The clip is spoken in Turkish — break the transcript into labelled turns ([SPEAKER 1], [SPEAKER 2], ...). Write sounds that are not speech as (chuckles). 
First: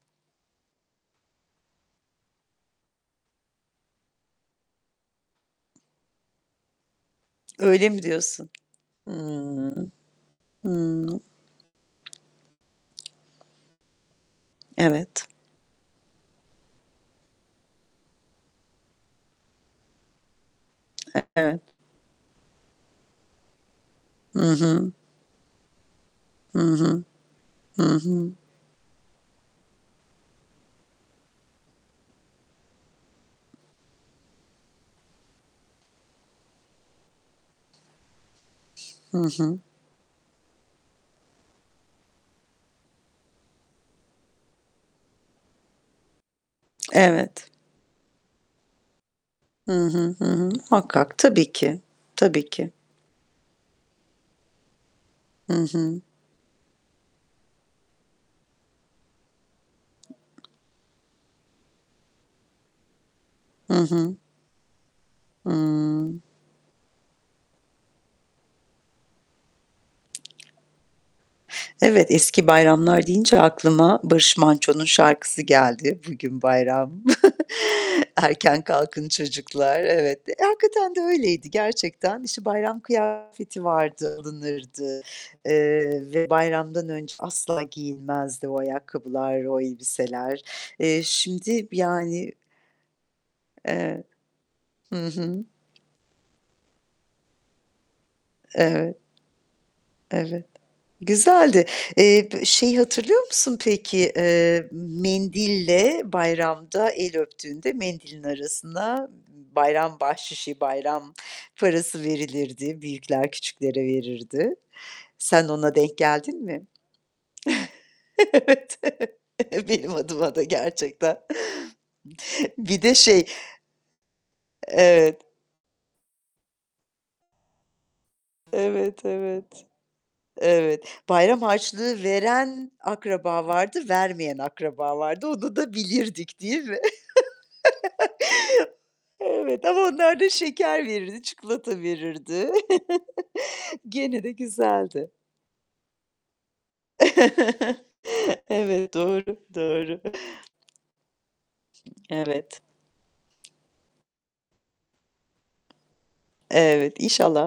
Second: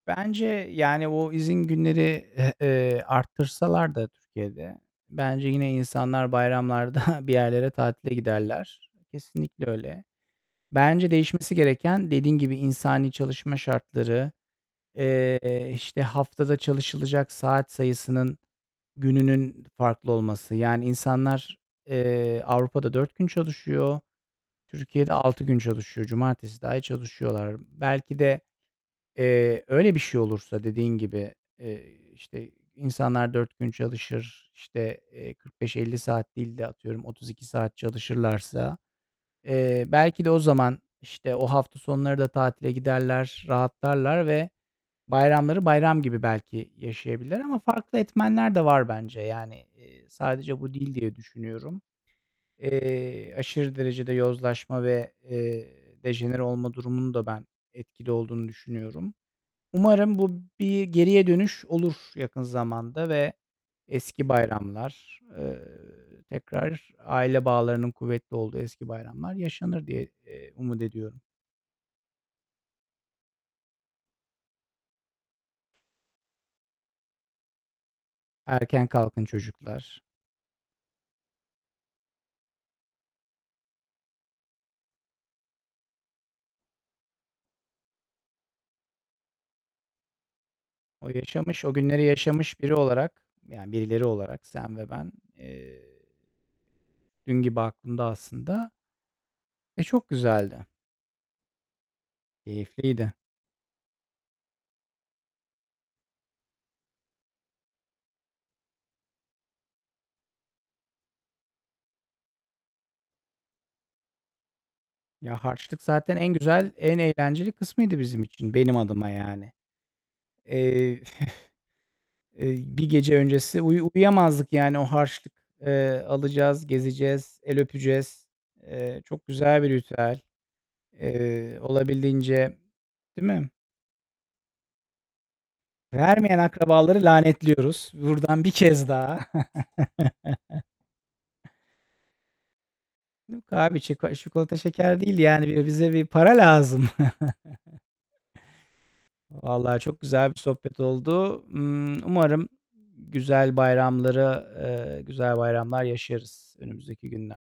[SPEAKER 1] Bence, yani, o izin günleri eh ııı, arttırsalar da Türkiye'de, bence yine insanlar bayramlarda (chuckles) bir yerlere
[SPEAKER 2] Öyle mi
[SPEAKER 1] tatile
[SPEAKER 2] diyorsun?
[SPEAKER 1] giderler. Kesinlikle
[SPEAKER 2] Hımm.
[SPEAKER 1] öyle. Bence
[SPEAKER 2] Hımm.
[SPEAKER 1] değişmesi gereken, dediğin gibi, insani çalışma şartları,
[SPEAKER 2] Evet.
[SPEAKER 1] eee, işte, haftada çalışılacak saat sayısının, gününün farklı olması. Yani,
[SPEAKER 2] E
[SPEAKER 1] insanlar,
[SPEAKER 2] evet.
[SPEAKER 1] eee, Avrupa'da 4 gün çalışıyor.
[SPEAKER 2] Hı hı.
[SPEAKER 1] Türkiye'de 6 gün çalışıyor.
[SPEAKER 2] Hı
[SPEAKER 1] Cumartesi dâhil
[SPEAKER 2] hı.
[SPEAKER 1] çalışıyorlar.
[SPEAKER 2] Hı
[SPEAKER 1] Belki
[SPEAKER 2] hı.
[SPEAKER 1] de, eee, öyle bir şey olursa dediğin gibi, iii, işte, insanlar 4 gün çalışır. İşte, eee, 45-50 saat değil de, atıyorum 32 saat çalışırlarsa,
[SPEAKER 2] Hı hı.
[SPEAKER 1] eee, belki de o zaman, işte, o hafta sonları da tatile giderler, rahatlarlar ve bayramları bayram gibi belki yaşayabilirler
[SPEAKER 2] Evet.
[SPEAKER 1] ama farklı etmenler de var bence. Yani,
[SPEAKER 2] Hı
[SPEAKER 1] iii,
[SPEAKER 2] hı. Hı hı.
[SPEAKER 1] sadece bu değil diye
[SPEAKER 2] Muhakkak. Tabii
[SPEAKER 1] düşünüyorum.
[SPEAKER 2] ki. Tabii ki.
[SPEAKER 1] Eee, aşırı derecede yozlaşma ve,
[SPEAKER 2] Hı
[SPEAKER 1] eee,
[SPEAKER 2] hı.
[SPEAKER 1] dejenere olma durumunun da ben etkili olduğunu düşünüyorum. Umarım bu bir geriye dönüş olur yakın zamanda ve
[SPEAKER 2] Hı hı.
[SPEAKER 1] eski bayramlar,
[SPEAKER 2] Hıı.
[SPEAKER 1] ııı, tekrar aile bağlarının kuvvetli olduğu eski bayramlar yaşanır diye, eee, umut ediyorum.
[SPEAKER 2] Evet, eski bayramlar deyince aklıma Barış Manço'nun şarkısı geldi. "Bugün bayram." (chuckles) "Erken
[SPEAKER 1] Erken
[SPEAKER 2] kalkın
[SPEAKER 1] kalkın
[SPEAKER 2] çocuklar."
[SPEAKER 1] çocuklar.
[SPEAKER 2] Evet. Hakikaten de öyleydi gerçekten. İşte, bayram kıyafeti vardı, alınırdı, ııı, ve bayramdan önce asla giyinmezdi o ayakkabılar, o elbiseler. Eee,
[SPEAKER 1] O yaşamış
[SPEAKER 2] şimdi,
[SPEAKER 1] o günleri
[SPEAKER 2] yani
[SPEAKER 1] yaşamış biri olarak, yani,
[SPEAKER 2] Eve
[SPEAKER 1] birileri olarak sen ve
[SPEAKER 2] Hı
[SPEAKER 1] ben,
[SPEAKER 2] hı.
[SPEAKER 1] eee, dün gibi aklımda aslında
[SPEAKER 2] Evet.
[SPEAKER 1] ve çok
[SPEAKER 2] Evet.
[SPEAKER 1] güzeldi.
[SPEAKER 2] Güzeldi. Eee, p şeyi
[SPEAKER 1] Keyifliydi.
[SPEAKER 2] hatırlıyor musun peki? Eee, mendille bayramda el öptüğünde mendilin arasına b b bayram bahşişi, bayram parası verilirdi, büyükler küçüklere verirdi.
[SPEAKER 1] Ya,
[SPEAKER 2] Sen ona
[SPEAKER 1] harçlık
[SPEAKER 2] denk
[SPEAKER 1] zaten en
[SPEAKER 2] geldin mi?
[SPEAKER 1] güzel, en eğlenceli kısmıydı bizim için, benim adıma
[SPEAKER 2] (chuckles)
[SPEAKER 1] yani.
[SPEAKER 2] Evet. Benim adıma da
[SPEAKER 1] Eee,
[SPEAKER 2] gerçekten.
[SPEAKER 1] (chuckles) eee,
[SPEAKER 2] Bir
[SPEAKER 1] bir
[SPEAKER 2] de
[SPEAKER 1] gece
[SPEAKER 2] şey
[SPEAKER 1] öncesi uyu uyuyamazdık. Yani o
[SPEAKER 2] Evet.
[SPEAKER 1] harçlık, ııı, alacağız, gezeceğiz, el öpeceğiz. Eee,
[SPEAKER 2] Evet,
[SPEAKER 1] çok
[SPEAKER 2] evet.
[SPEAKER 1] güzel bir ritüel,
[SPEAKER 2] Evet, bayram
[SPEAKER 1] eee,
[SPEAKER 2] harçlığı
[SPEAKER 1] olabildiğince,
[SPEAKER 2] veren
[SPEAKER 1] değil
[SPEAKER 2] akraba
[SPEAKER 1] mi?
[SPEAKER 2] vardı, vermeyen akraba vardı. Onu da
[SPEAKER 1] Vermeyen
[SPEAKER 2] bilirdik, değil mi?
[SPEAKER 1] akrabaları lanetliyoruz. Buradan 1
[SPEAKER 2] (chuckles)
[SPEAKER 1] kez daha.
[SPEAKER 2] Evet, ama onlar da şeker verirdi,
[SPEAKER 1] (chuckles)
[SPEAKER 2] çikolata verirdi.
[SPEAKER 1] Yok, abi
[SPEAKER 2] (chuckles)
[SPEAKER 1] şiko
[SPEAKER 2] Gene de
[SPEAKER 1] çikolata, şeker
[SPEAKER 2] güzeldi.
[SPEAKER 1] değil, yani bize bir para lazım. (chuckles)
[SPEAKER 2] (chuckles) Evet, doğru.
[SPEAKER 1] Vallahi çok
[SPEAKER 2] Doğru.
[SPEAKER 1] güzel bir sohbet oldu. Imm, umarım
[SPEAKER 2] Evet.
[SPEAKER 1] güzel bayramlara eee, güzel bayramlar yaşarız
[SPEAKER 2] Evet,
[SPEAKER 1] önümüzdeki
[SPEAKER 2] inşallah
[SPEAKER 1] günler